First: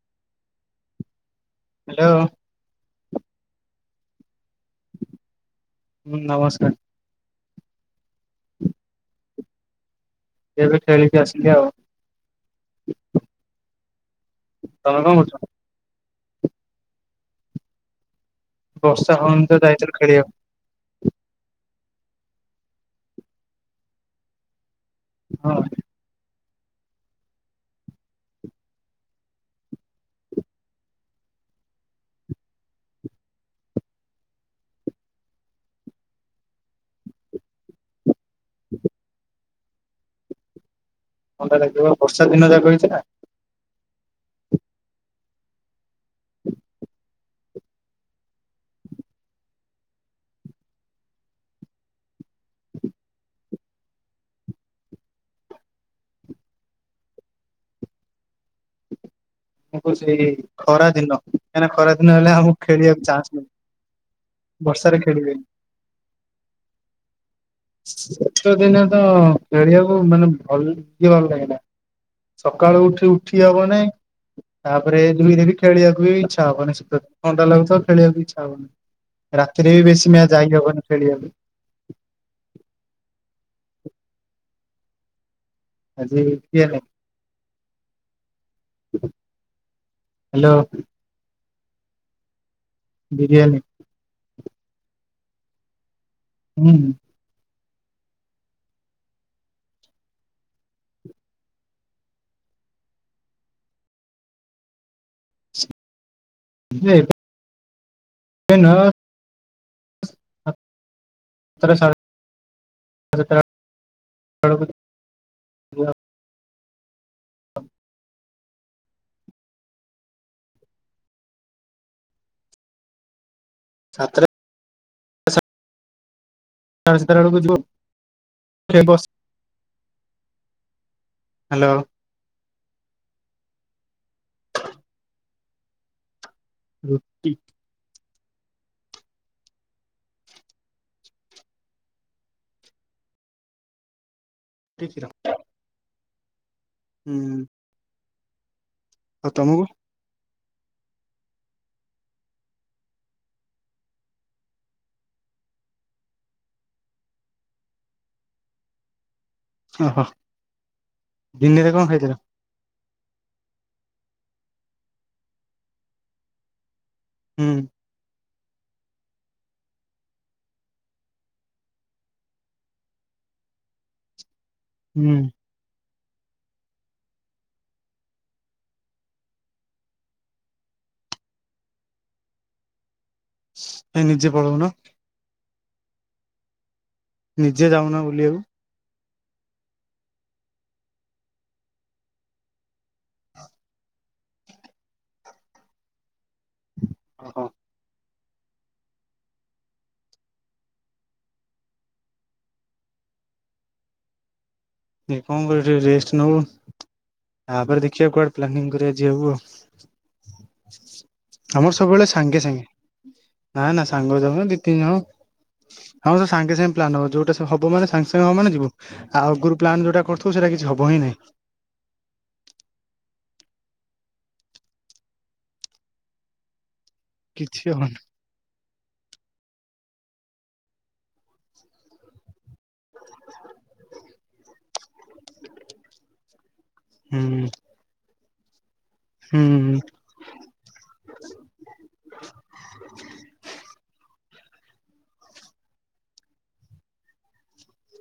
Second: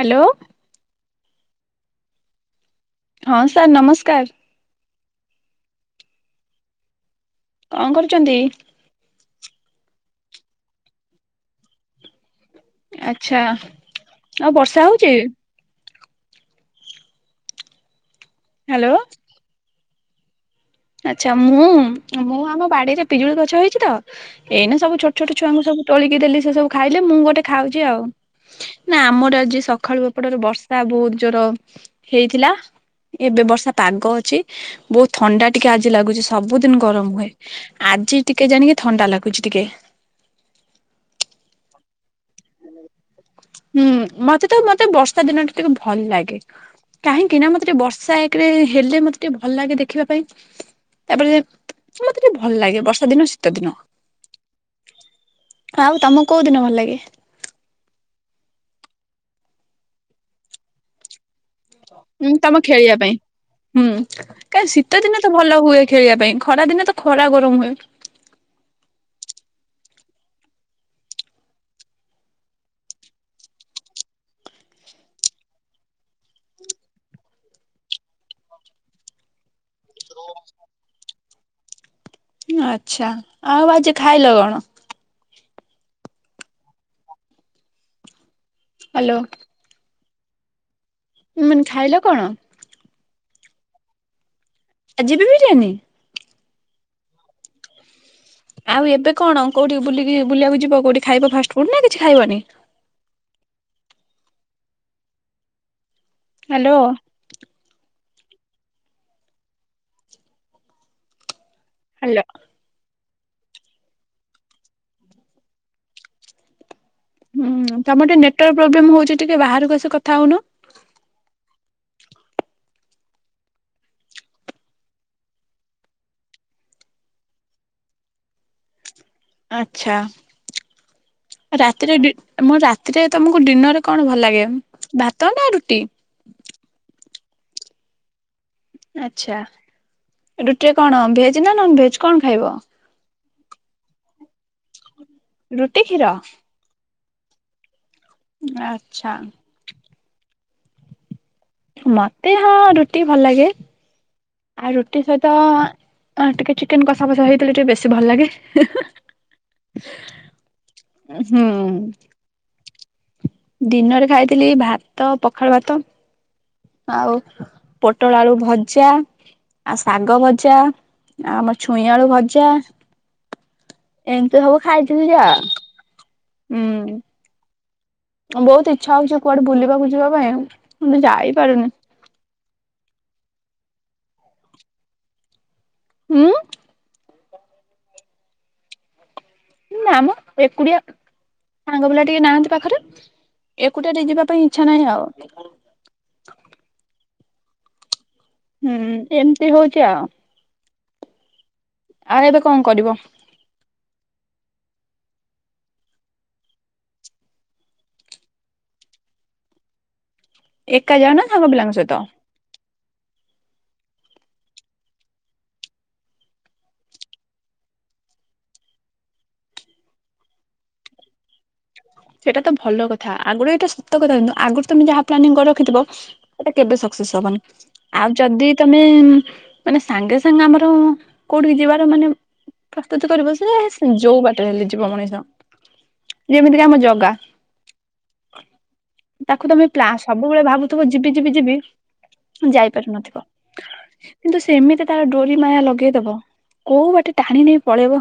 Hello. Hello. ହଁ sir ନମସ୍କାର। ହୁଁ ନମସ୍କାର। କଣ କରୁଛନ୍ତି? ଏବେ ଖେଳିକି ଆସିଲି ଆଉ। ଆଛା ଆଉ ବର୍ଷା ତମେ ହଉଚି? କଣ କରୁଛ? ହ୍ୟାଲୋ ବର୍ଷା ହଉନି ତ ଯାଇଥିଲୁ ଖେଳିବାକୁ। ଆଛା ମୁଁ ମୁଁ ଆମ ବାଡିରେ ପିଜୁଳି ଗଛ ହେଇଛି ତ ଏଇନା ସବୁ ଛୋଟ ଛୋଟ ହଁ ଛୁଆଙ୍କୁ ସବୁ ତୋଳି ଦେଲି ସେ ସବୁ ଖାଇଲେ ମୁଁ ଗୋଟେ ଖାଉଚି ଆଉ। ନା ଆମର ଆଜି ସକାଳୁ ଏପଟରେ ବର୍ଷା ବହୁତ ଜୋର ହେଇଥିଲା। ଏବେ ବର୍ଷା ପାଗ ଅଛି ବହୁତ ଥଣ୍ଡା ଟିକେ ଆଜି ଲାଗୁଛି ସବୁଦିନ ଗରମ ହୁଏ ଆଜି ଟିକେ ଜାଣିକି ଥଣ୍ଡା ଲାଗୁଛି ଟିକେ। ଥଣ୍ଡା ଲାଗିବ ବର୍ଷା ଦିନ ଯାକ ହେଇଚିନା। ହୁଁ ମତେ ତ ମତେ ବର୍ଷା ଦିନଟା ଟିକେ ଭଲ ଲାଗେ। କାହିଁକି ନା ମତେ ଟିକେ ବର୍ଷା ଏକରେ ହେଲେ ମତେ ଟିକେ ଭଲ ଲାଗେ ଦେଖିବା ପାଇଁ। ତାପରେ ମତେ ଟିକେ ଭଲ ଲାଗେ ବର୍ଷା ଦିନ ଶୀତ ଦିନ। ଆଉ ତମକୁ କୋଉ ଦିନ ଭଲ ଲାଗେ? ଆମକୁ ସେଇ ଖରା ଦିନ କାହିଁକି ଖରା ଦିନ ଉଁ ହେଲେ ତମ ଆମକୁ ଖେଳିବା ଖେଳିବାକୁ ପାଇଁ ଚାନ୍ସ ମିଳେ। ହୁଁ କାଇଁ ବର୍ଷାରେ ଶୀତ ଦିନେ ତ ଖେଳିବେନି ଭଲ ହୁଏ ଖେଳିବା ପାଇଁ ଖରା ଦିନେ ତ ଖରା ଗରମ ହୁଏ। ଶୀତ ଦିନେ ତ ଖେଳିବାକୁ ମାନେ ଭଲ କି ଭଲ ଲାଗିଲା। ସକାଳୁ ଉଠି ଉଠି ହବନାଇଁ। ତାପରେ ଦୁଇ ଦେ ବି ଖଳିବାକୁ ଇଛା ହବନି ଶତ ଥଣ୍ଡା ଲାଗୁଥିବ ଖେଳକୁ ଇଚ୍ଛା ହବନି। ରାତିରେ ବି ବେଶୀ ମ୍ୟାଚ ଯାଇ ହବନି ଖେଳିବାକୁ। ଆଛା ଆଉ ଆଜି ଖାଇଲ କଣ? ଆଜି। [unintelligible] ହ୍ୟାଲୋ। ହ୍ୟାଲୋ। ମାନେ ଖାଇଲ କଣ? ବିରିୟାନୀ। ଆଜିି ବି ବିରିୟାନୀ? ହୁଁ। ଆଉ ଏବେ କଣ କୋଉଠି ବୁଲି ବୁଲିବାକୁ ଯିବ କୋଉଠି ଖାଇବ ଫାଷ୍ଟଫୁଡ ନା କିଛି ଖାଇବନି? ହ୍ୟାଲୋ [unintelligible] ଏଥର ହାଲୋ। [unintelligible] ଯିବୁ ଆଉ। ହୁଁ ତମର ଟିକେ ନେଟୱାର୍କ ପ୍ରୋବ୍ଲେମ ହଉଛି ଟିକେ ବାହାରକୁ ଆସି କଥା ହଉନ। ଛାତ୍ର ଚ ସେତାରା ବେଳକୁ ଯିବ ବସ ଆଛା ହ୍ୟାଲୋ ରାତିରେ ଡି ମୁଁ ରାତିରେ ତମକୁ ଡିନରରେ କଣ ଭଲ ଲାଗେ ଭାତ ନା ରୁଟି? ରୁଟି। ଆଛା ରୁଟିରେ କଣ ଭେଜ ନା ନନ୍ ଭେଜ୍ କଣ ଖାଇବ? ଟି କ୍ଷୀର। ରୁଟି କ୍ଷୀର? ହୁଁ। ଆଛା। ଆଉ ତମକୁ ମତେ ହଁ ରୁଟି ଭଲ ଲାଗେ ଆଉ ରୁଟି ସହିତ ହଁ ଟିକେ ଚିକେନ କଷା ଫଷା ହେଇଥିଲେ ଟିକେ ବେଶୀ ଭଲ ଲାଗେ ହେଁ ହେଁ। ଓହୋ ଉଁ ହୁଁ। ଦିନରେ କଣ ଖାଇଥିଲ? ଦିନରେ ଖାଇଥିଲି ଭାତ ପଖାଳ ଭାତ ଆଉ ହୁଁ। ପୋଟଳ ଆଳୁ ଭଜା ଆଉ ଶାଗ ଭଜା ଆଉ ଆମର ଛୁଇଁ ଆଳୁ ଭଜା। ଏମିତି ସବୁ ହୁଁ ଖାଇଥିଲି ଆଉ ଉଁ। ବୋହୁତ ଇଚ୍ଛା ହୋଉଛି କୁଆଡେ ବୁଲିବାକୁ ଯିବା ପାଇଁ କିନ୍ତୁ ଯାଇପାରୁନି। କାଇଁ ନିଜେ ପଳଉନ। ମୁଁ? ନିଜେ ଯାଉନ ବୁଲିବାକୁ। ନା ମ ଏକୁଟିଆ ସାଙ୍ଗ ପିଲା ଟିକେ ନାହାନ୍ତି ପାଖରେ। ଏକୁଟାରେ ଯିବା ପାଇଁ ଇଚ୍ଛା ନାହିଁ ଆଉ। ଓହୋ। ହୁଁ ଏମିତି ହୋଉଚି ଆଉ। ଆଉ ଏବେ କଣ କରିବ? କଣ କରିବି ଟିକେ ରେଷ୍ଟ ନୋବୁ। ତାପରେ ଦେଖିବା କୁଆଡେ ପ୍ଲାନିଂ କରିବା ଯିବାକୁ ଆଉ। ଏକା ଯାଅ ନା ସାଙ୍ଗ ପିଲାଙ୍କ ଆମର ସହିତ? ସବୁବେଳେ ସାଙ୍ଗେ ସାଙ୍ଗେ। ନା ନା ସାଙ୍ଗ ଯାଉନା ଦିଇ ତିନି ଜଣ। ହଁ ଆମର ସାଙ୍ଗେ ସାଙ୍ଗେ ପ୍ଲାନ୍ ହବ ଯୋଉଟା ହବ ମାନେ ସାଙ୍ଗେ ସାଙ୍ଗେ ହବ ମାନେ ଯିବୁ ଆଗୁରୁ ପ୍ଲାନ୍ ଯୋଉଁଟା କରୁଥିବୁ ସେଟା କିଛି ହବ ହିଁ ନାହିଁ। ସେଇଟା ତ ଭଲ କଥା ଆଗରୁ ଏଇଟା ସତ କଥା କିନ୍ତୁ ଆଗରୁ ତମେ ଯାହା ପ୍ଲାନିଂ କରି ରଖିଥିବ ସେଟା କେବେ ସକ୍ସେସ୍ ହବନି କିଛି ହବନି ଆଗ ଯଦି ତମେ ମାନେ ସାଙ୍ଗେ ସାଙ୍ଗେ ଆମର କୋଉଠିିକି ଯିବାର ମାନେ ପ୍ରସ୍ତୁତି କରିବ ସେ ଯୋଉ ବାଟରେ ହେଲେ ଯିବ ମଣିଷ ଯେମିତିକି ଆମ ଜଗା। ହୁଁ। ତାକୁ ତମେ ହୁଁ ପ୍ଲା ସବୁବେଳେ ଭାବୁଥିବ ଯିବି ଯିବି ଯିବି ଯାଇପାରୁନଥିବ। କିନ୍ତୁ ସେ ଏମିତି ତାର ଡୋରି ମାୟା ଲଗେଇଦବ କୋଉ ବାଟେ ଟାଣି ନେଇ ପଳେଇବ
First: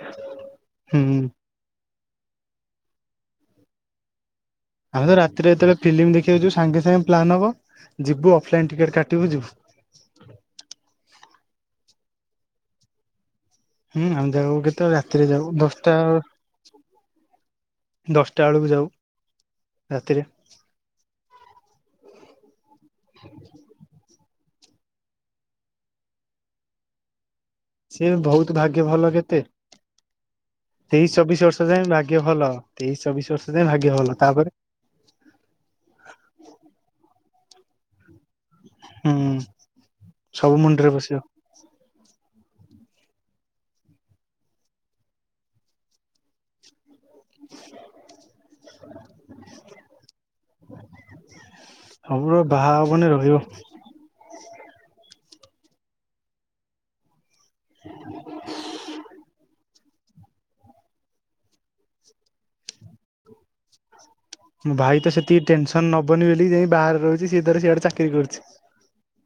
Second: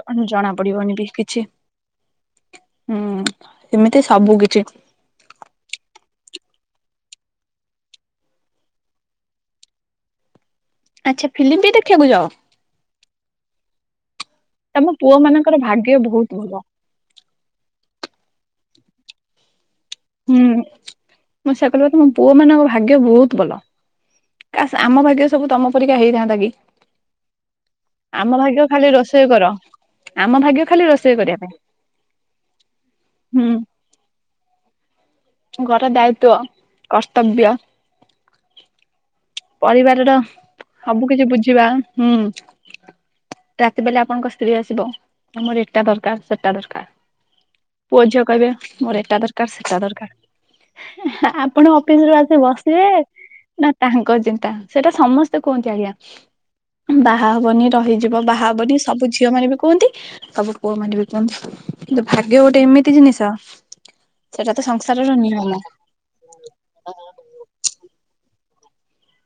ଜ ଜଣା ପଡିବନି ବି ହୁଁ କିଛି। ହୁଁ ଏମିତି ସବୁ କିଛି। ଆମେ ତ ରାତିରେ ଯେତେବେଳେ ଫିଲ୍ମ ଦେଖିବାକୁ ଯିବୁ ସାଙ୍ଗେ ସାଙ୍ଗେ ପ୍ଲାନ ହବ ଯିବୁ ଅଫଲାଇନ ଟିକେଟ୍ କାଟିବୁ ଯିବୁ। ଆଛା ଫିଲିମ୍ ବି ଦେଖିବାକୁ ଯାଅ? ହୁଁ ଆମେ ଯାଉ ତମ କେତେବେଳେ ପୁଅ ରାତିରେ ଯାଉ ମାନଙ୍କର ଦଶଟା ଭାଗ୍ୟ ବହୁତ ଭଲ। ଦଶଟା ବେଳକୁ ଯାଉ ରାତିରେ। ହୁଁ ମୁଁ ସେଇଆ କହିଲି ପା ତମ ପୁଅ ମାନଙ୍କ ଭାଗ୍ୟ ବୋହୁତ ଭଲ। କାସ୍ ଆମ ଭାଗ୍ୟ ସବୁ ତମ ପରିକା ହେଇଥାନ୍ତା କି? ସିଏ ଆମ ବୋହୁତ ଭାଗ୍ୟ ଖାଲି ଭଲ ରୋଷେଇ କେତେ କର ଆମ ଭାଗ୍ୟ ଖାଲି ତେଇଶି ରୋଷେଇ କରିବା ଚବିଶ ପାଇଁ ବର୍ଷ ଯାଏ ଭାଗ୍ୟ ଭଲ ତେଇଶି ଚବିଶ ବର୍ଷ ଯାଏ ହୁଁ ଭାଗ୍ୟ ଭଲ ତାପରେ ଘର ଦାୟିତ୍ଵ କର୍ତ୍ତବ୍ୟ ହଁ। ପରିବାରର ସବୁ କିଛି ବୁଝିବା ହୁଁ। ରାତି ବେଲେ ଆପଣଙ୍କ ସ୍ତ୍ରୀ ଆସିବ ଆମର ଏଟା ଦରକାର ସେଟା ଦରକାର। ପୁଅ ଝିଅ କହିବେ ମୋର ଏଟା ଦରକାର ସେଟା ଦରକାର। ଆପଣ ଅଫିସରୁ ଆସି ସବୁର ବାହା ବସିବେ ହବନି ରହିବ ନା ତାଙ୍କ ଚିନ୍ତା ସେଇଟା ସମସ୍ତେ କୁହନ୍ତି ଆଜ୍ଞା। ବାହା ହବନି ରହିଯିବ ବାହା ହବନି ସବୁ ଝିଅ ମାନେ ବି କୁହନ୍ତି ସବୁ ପୁଅ ମାନେ ବି କୁହନ୍ତୁ କିନ୍ତୁ ଭାଗ୍ୟ ଗୋଟେ ଏମିତି ଜିନିଷ ସେଟା ମୋ ଭାଇ ସଂସାରର ତ ସେତିି ନିୟମ ଟେନସନ ନବନି ବୋଲି ଯାଇ ବାହାରେ ରହୁଛି ସିଏ ତାର ସିଆଡେ ଚାକିରି କରୁଛି।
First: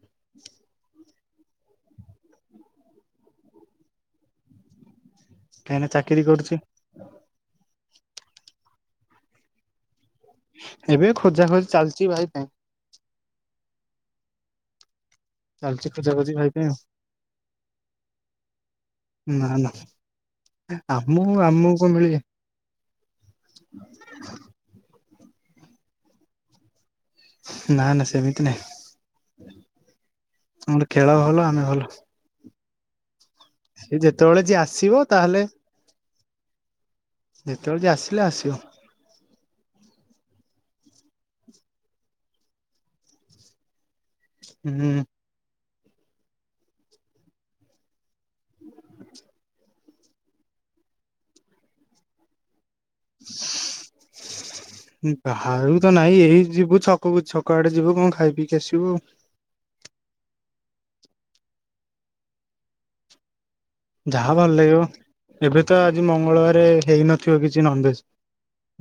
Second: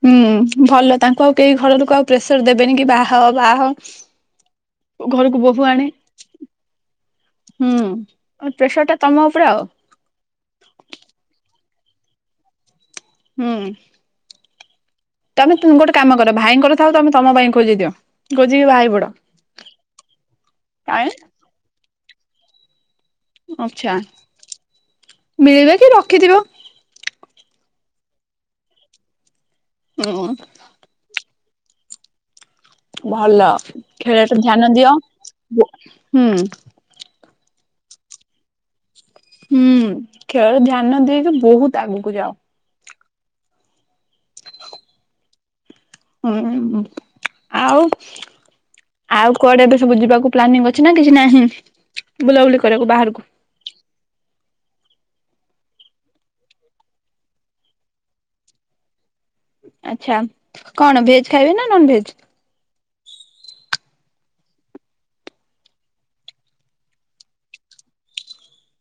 ହୁଁ ଭଲ ତାଙ୍କୁ ଆଉ କେହି ଘର ଲୋକ ଆଉ ପ୍ରେସର ଦେବେନି କି ବାହା ହ ବାହା ହ ଘରକୁ ବୋହୂ ଆଣେ? କାହିଁକିନା ଚାକିରି କରୁଛି ହୁଁ ପ୍ରେସରଟା ତମ ଉପରେ ଆଉ ଏବେ ଖୋଜାଖୋଜି ଚାଲିଛି ଭାଇ ପାଇଁ ହୁଁ। ତମେ ଚାଲିଛି ଗୋଟେ ଖୋଜା କାମ ଖୋଜି କର ଭାଇ ପାଇଁ ଭାଇଙ୍କର ଆଉ ଥାଉ ତମେ ତମ ପାଇଁ ଖୋଜି ଦିଅ ଖୋଜି ଦିଅ ଖୋଜିକି ବାହା ହେଇପଡ। ନା ନା ଆମୁ ଆମକୁ କଣ ମିଳିବେ? ଆଛା ମିଳେ କି ରଖିଥିବ? ନା ନା ସେମିତି ନାଇଁ। ହଁ। ଆମର ଖେଳ ଭଲ ଆମେ ଭଲ। ଭଲ ସେ ଖେଳରେ ଯେତେବେଳେ ଯିଏ ଧ୍ୟାନ ଆସିବ ଦିଅ ତାହେଲେ ହୁଁ। ଯେତେବେଳେ ଯିଏ ଆସିଲେ ଆସିବ? ହୁଁ ଖେଳରେ ଧ୍ୟାନ ଦେଇକି ବହୁତ ଆଗକୁ ଯାଅ। ହୁଁ। ହୁଁ ଆଉ ଆଉ କୁଆଡେ ଏବେ ସବୁ ଯିବାକୁ ପ୍ଲାନିଂ ଅଛି ନା କିଛି ନାହିଁ ବୁଲାବୁଲି କରିବାକୁ ବାହାରକୁ? ବାହାରୁ ତ ନାଇଁ ଏଇ ଯିବୁ ଛକ ବ ଛକ ଆଡେ ଯିବୁ କଣ ଖାଇ ପିକି ଆସିବୁ ଆଉ? ଆଚ୍ଛା କଣ ଭେଜ୍ ଖାଇବେ ନା ନନ ଭେଜ୍? ଯାହା ଭଲ ଲାଗିବ ଏବେ ତ ଆଜି ମଙ୍ଗଳବାର ହେଇନଥିବ କିଛି ନନଭେଜ।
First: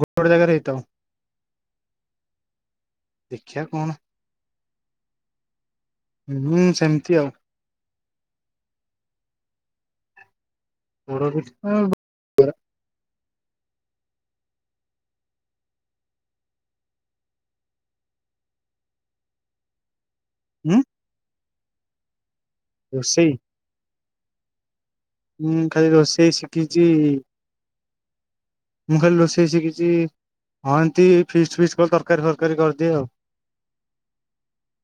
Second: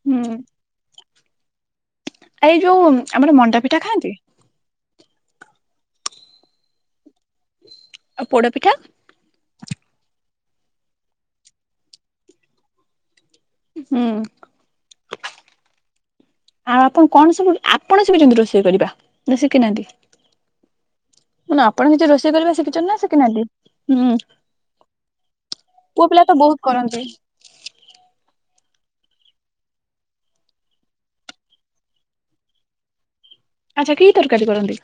ଗୋଟେ ଗୋଟେ ହୁଁ ଜାଗାରେ ହେଇଥାଉ। ଏଇ ଯୋଉ ଆମର ଦେଖିବା ମଣ୍ଡାପିଠା କଣ ଖାଆନ୍ତି? ହୁଁ ସେମତି ଆଉ ଆଉ ପୋଡ଼ପିଠା। ପୋଡପିଠା- ହୁଁ। ଆଉ ଆପଣ କଣ ସବୁ ଆପଣ ଶିଖିଛନ୍ତି ରୋଷେଇ କରିବା ନା ଶିଖିନାହାନ୍ତି? ଉଁ ମାନେ ଆପଣ କିଛି ରୋଷେଇ କରିବା ଶିଖିଛନ୍ତି ନା ରୋଷେଇ ଶିଖିନାହାନ୍ତି ହୁଁ? ହଁ ଖାଲି ପୁଅ ପିଲା ତ ରୋଷେଇ ବହୁତ ଶିଖିଛି। କରନ୍ତି ମୁଁ ଖାଲି ରୋଷେଇ ଶିଖିଛି ହଁ ଏମତି ଫିଷ୍ଟ ଫିସ୍ କଲେ ତରକାରୀ ଫରକାରୀ କରିଦିଏ ଆଉ ଆଚ୍ଛା କି ତରକାରୀ କରନ୍ତି?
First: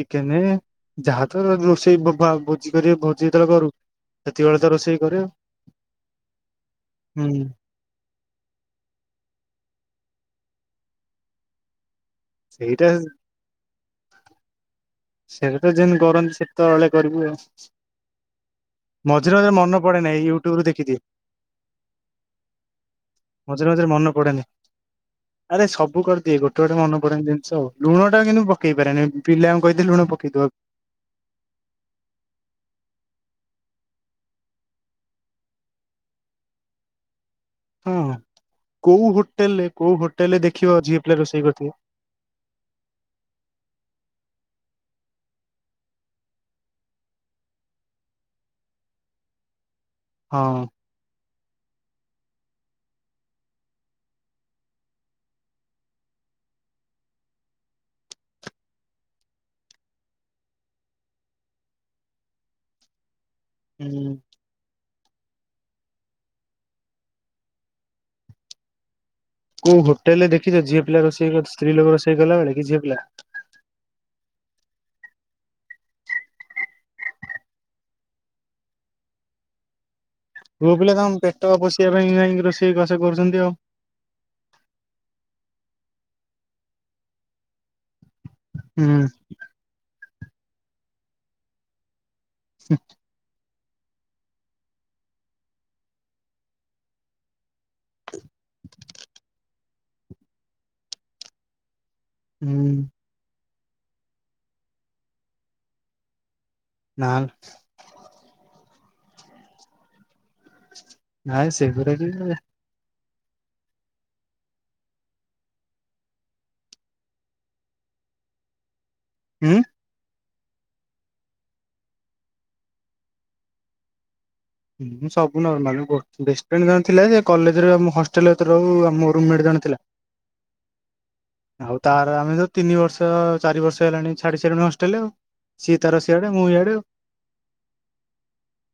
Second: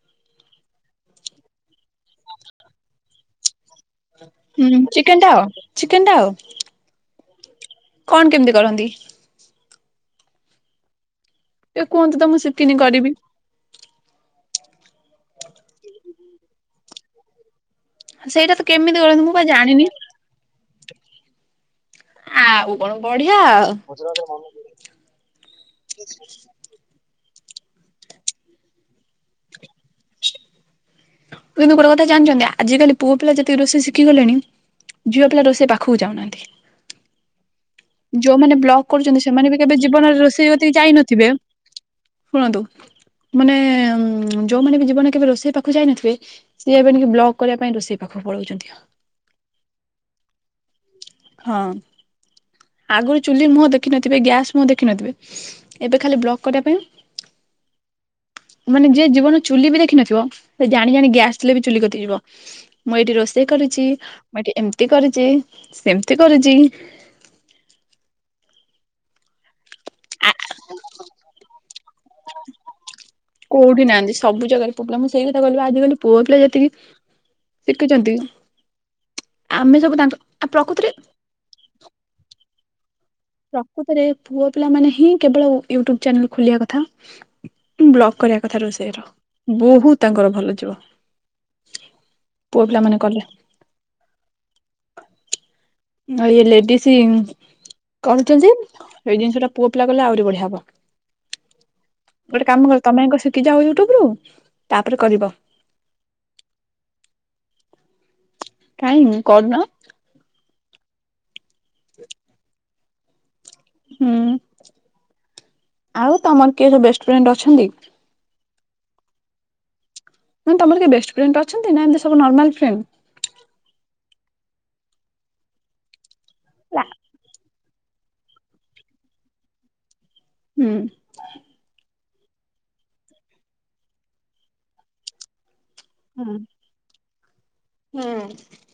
ଚିକେନ ଯାହା ତ ରୋଷେଇ ଭୋଜି କରି ଭୋଜି ଯେତେବେଳେ କରୁ? ସେତିକିବେଳେ ହଁ ତ ରୋଷେଇ କରେ ଚିକେନ ଆଉ। ଟା ଓ ଚିକେନ ଟା ଓ ହୁଁ। କଣ କେମିତି କରନ୍ତି? ଏ କୁହନ୍ତୁ ତ ମୁଁ ଶିଖିନି ସେଇଟା କରିବି? ସେଇଟାତ ଯେମିତି କରନ୍ତି ସେଠ ତଳେ କରିବି ଆଉ ସେଇଟା ତ କେମିତି ମଝିରେ କରନ୍ତି ମୁଁ ବା ମଝିରେ ମନେ ଜାଣିନି ପଡେ ନାହିଁ ୟୁଟ୍ୟୁବରୁ ଦେଖିଦିଏ। ଆଉ କଣ ବଢିଆ ଆଉ। ମଝିରେ ମଝିରେ ମନେ ପଡେନି ଯୋଉଠି ମନେ ପଡ଼େନି ଜିନିଷ ଆଉ। ଲୁଣଟା କିନ୍ତୁ ପକାଇ ପାରେନି, ପିଲାଙ୍କୁ କହି ଦିଏ ଲୁଣ ପକେଇ ଦବାକୁ। କିନ୍ତୁ ଗୋଟେ କଥା ଜାଣିଛନ୍ତି, ଆଜିକାଲି ପୁଅପିଲା ଯେତିକି ରୋଷେଇ ଶିଖିଗଲେଣି ଝିଅପିଲା ରୋଷେଇ ପାଖକୁ ଯାଉନାହାଁନ୍ତି। ହଁ ଯୋଉମାନେ ବ୍ଲଗ୍ କୋଉ କରୁଛନ୍ତି, ସେମାନେ ବି ହୋଟେଲରେ କେବେ କୋଉ ଜୀବନରେ ହୋଟେଲରେ ରୋଷେଇ ଦେଖିବ କତିକି ଝିଅ ପିଲା ଯାଇନଥିବେ, ରୋଷେଇ କରିଥିବେ ଶୁଣନ୍ତୁ ମାନେ ଉମ୍ ଯୋଉମାନେ ବି ଜୀବନରେ କେବେ ରୋଷେଇ ପାଖକୁ ଯାଇନଥିବେ ସିଏ ଏବେ ଟିକେ ବ୍ଲଗ୍ କରିବା ପାଇଁ ରୋଷେଇ ପାଖକୁ ପଳଉଛନ୍ତି। ହଁ। ହଁ। ଆଗୁରୁ ଚୁଲି ମୁହଁ ଦେଖିନଥିବେ, ଗ୍ୟାସ୍ ମୁହଁ ଦେଖିନଥିବେ ଏବେ ଖାଲି ବ୍ଲଗ୍ କରିବା ପାଇଁ ମାନେ ଯିଏ ଜୀବନରେ ଚୁଲି ବି ଦେଖିନଥିବ, ସେ ଜାଣି ଜାଣି ଗ୍ୟାସ୍ ଥିଲେ ବି ଚୁଲି କତିକି ଯିବ। ମୁଁ ଏଇଠି ରୋଷେଇ କରୁଛି, ହୁଁ ମୁଁ ଏଇଠି ଏମତି କରିଛି, ସେମତି କରୁଛି କୋଉ ହୋଟଲରେ ଆ ଦେଖିଛ ଝିଅପିଲା ରୋଷେଇ କରି ସ୍ତ୍ରୀ ଲୋକ ରୋଷେଇ କଲାବେଳେ କି ଝିଅପିଲା? କୋଉଠି ନାହାଁନ୍ତି, ସବୁ ଜାଗାରେ ପୁଅପିଲା। ମୁଁ ସେଇ କଥା କହିଲି ବା, ଆଜିକାଲି ପୁଅପିଲା ଯେତିକି ଶିକିଚନ୍ତି, ଆମେ ସବୁ ତାଙ୍କ ଆ ପ୍ରକୃତରେ ପୁଅପିଲା ତମ ପେଟ ପୋଷିବା ପାଇଁ କାଇଁକି ରୋଷେଇବାସ କରୁଛନ୍ତି ଆଉ। ପୁଅପିଲା ମାନେ ହିଁ କେବଳ ୟୁଟ୍ୟୁବ ଚ୍ୟାନେଲ୍ ଖୋଲିବା କଥା କରିବା କଥା ହୁଁ ରୋଷେଇର, ବହୁତ ତାଙ୍କର ଭଲ ଯିବ। ପୁଅପିଲାମାନେ କଲେ, ଆ ଇଏ ଲେଡିସ୍ କରୁଛନ୍ତି, ଏଇ ଜିନିଷଟା ପୁଅପିଲା କଲେ ଆହୁରି ବଢିଆ ହବ। ଗୋଟେ କାମ ହୁଁ କର ତମେ ଆଗ ଶିଖିଯାଅ ୟୁଟ୍ୟୁବରୁ, ତାପରେ କରିବ। ନା କାଇଁକି କରୁନ? ନାଇଁ ସେଗୁରା କିଏ କରିବ। ହୁଁ। ଆଉ ତମର କିଏ ସବୁ ବେଷ୍ଟଫ୍ରେଣ୍ଡ ଅଛନ୍ତି? ଉଁ? ମାନେ ତମର କିଏ ବେଷ୍ଟଫ୍ରେଣ୍ଡ ଅଛନ୍ତି ନା, ଏମତି ସବୁ ନର୍ମାଲ୍ ଫ୍ରେଣ୍ଡ? ହଁ ସବୁ ନର୍ମାଲ। ଗୋ ବେଷ୍ଟଫ୍ରେଣ୍ଡ ନା ଜଣେ ଥିଲା ଯେ, କଲେଜ୍ ଜରେ ଆମ ହଷ୍ଟେଲରେ ଯେତେ ରହୁ ଆମ ରୁମମେଟ୍ ଜଣେ ଥିଲା। ହୁଁ। ଆଉ ତାର ଆମେ ଯୋଉ ତିନି ବର୍ଷ, ଚାରି ବର୍ଷ ହେଲାଣି ଛାଡି ସାରିଲୁଣି ହଷ୍ଟେଲ ଆଉ। ସିଏ ତାର ସିଆଡେ, ମୁଁ ଇଆଡେ ଆଉ। ହୁଁ।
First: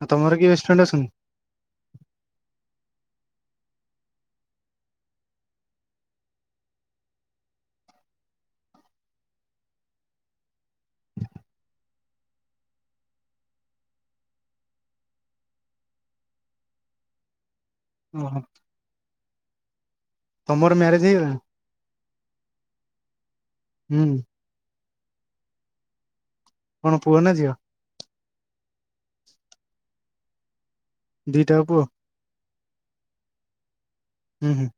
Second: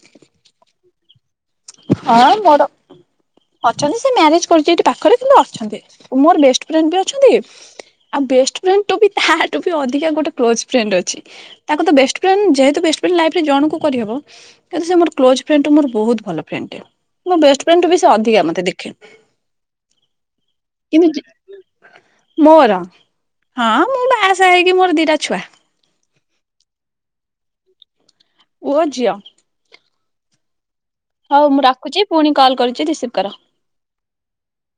ଆଉ ତମର କିଏ ବେଷ୍ଟଫ୍ରେଣ୍ଡ ଅଛନ୍ତି? ହଁ ମୋର ଅଛନ୍ତି, ସେ ମ୍ୟାରେଜ କରିଛି ଏଇଠି ପାଖରେ କିନ୍ତୁ ଅଛନ୍ତି। ମୋର ବେଷ୍ଟଫ୍ରେଣ୍ଡ ବି ଅଛନ୍ତି ଆଉ ବେଷ୍ଟଫ୍ରେଣ୍ଡଠୁ ତାଠୁ ବି ଅଧିକା ଗୋଟେ କ୍ଲୋଜ ଫ୍ରେଣ୍ଡ ଅଛି। ତାକୁ ତ ବେଷ୍ଟଫ୍ରେଣ୍ଡ, ଯେହେତୁ ବେଷ୍ଟଫ୍ରେଣ୍ଡ ଲାଇଫରେ ଜଣକୁ କରିହବ କିନ୍ତୁ ସେ ମୋର କ୍ଲୋଜଫ୍ରେଣ୍ଡଠୁ ମୋର ବହୁତ ଭଲ ଫ୍ରେଣ୍ଡଟେ। ମୋ ବେଷ୍ଟଫ୍ରେଣ୍ଡଠୁ ବି ସେ ଓହୋ ଅଧିକା ମତେ ଦେଖେ। ତମର ମ୍ୟାରେଜ କିନ୍ତୁ ଯି ହେଇଗଲାଣି ମୋର, ହଁ ହୁଁ। ମୁଁ ବାହାସାହା ହେଇକି ମୋର ଦିଟା ଛୁଆ। କଣ ପୁଅ ନା ଝିଅ? ପୁଅ, ଝିଅ। ହଉ ଦିଟା ମୁଁ ପୁଅ ରଖୁଛି, ପୁଣି କଲ୍ କରୁଛି ରିସିଭ୍ କର। ହୁଁ ହୁଁ।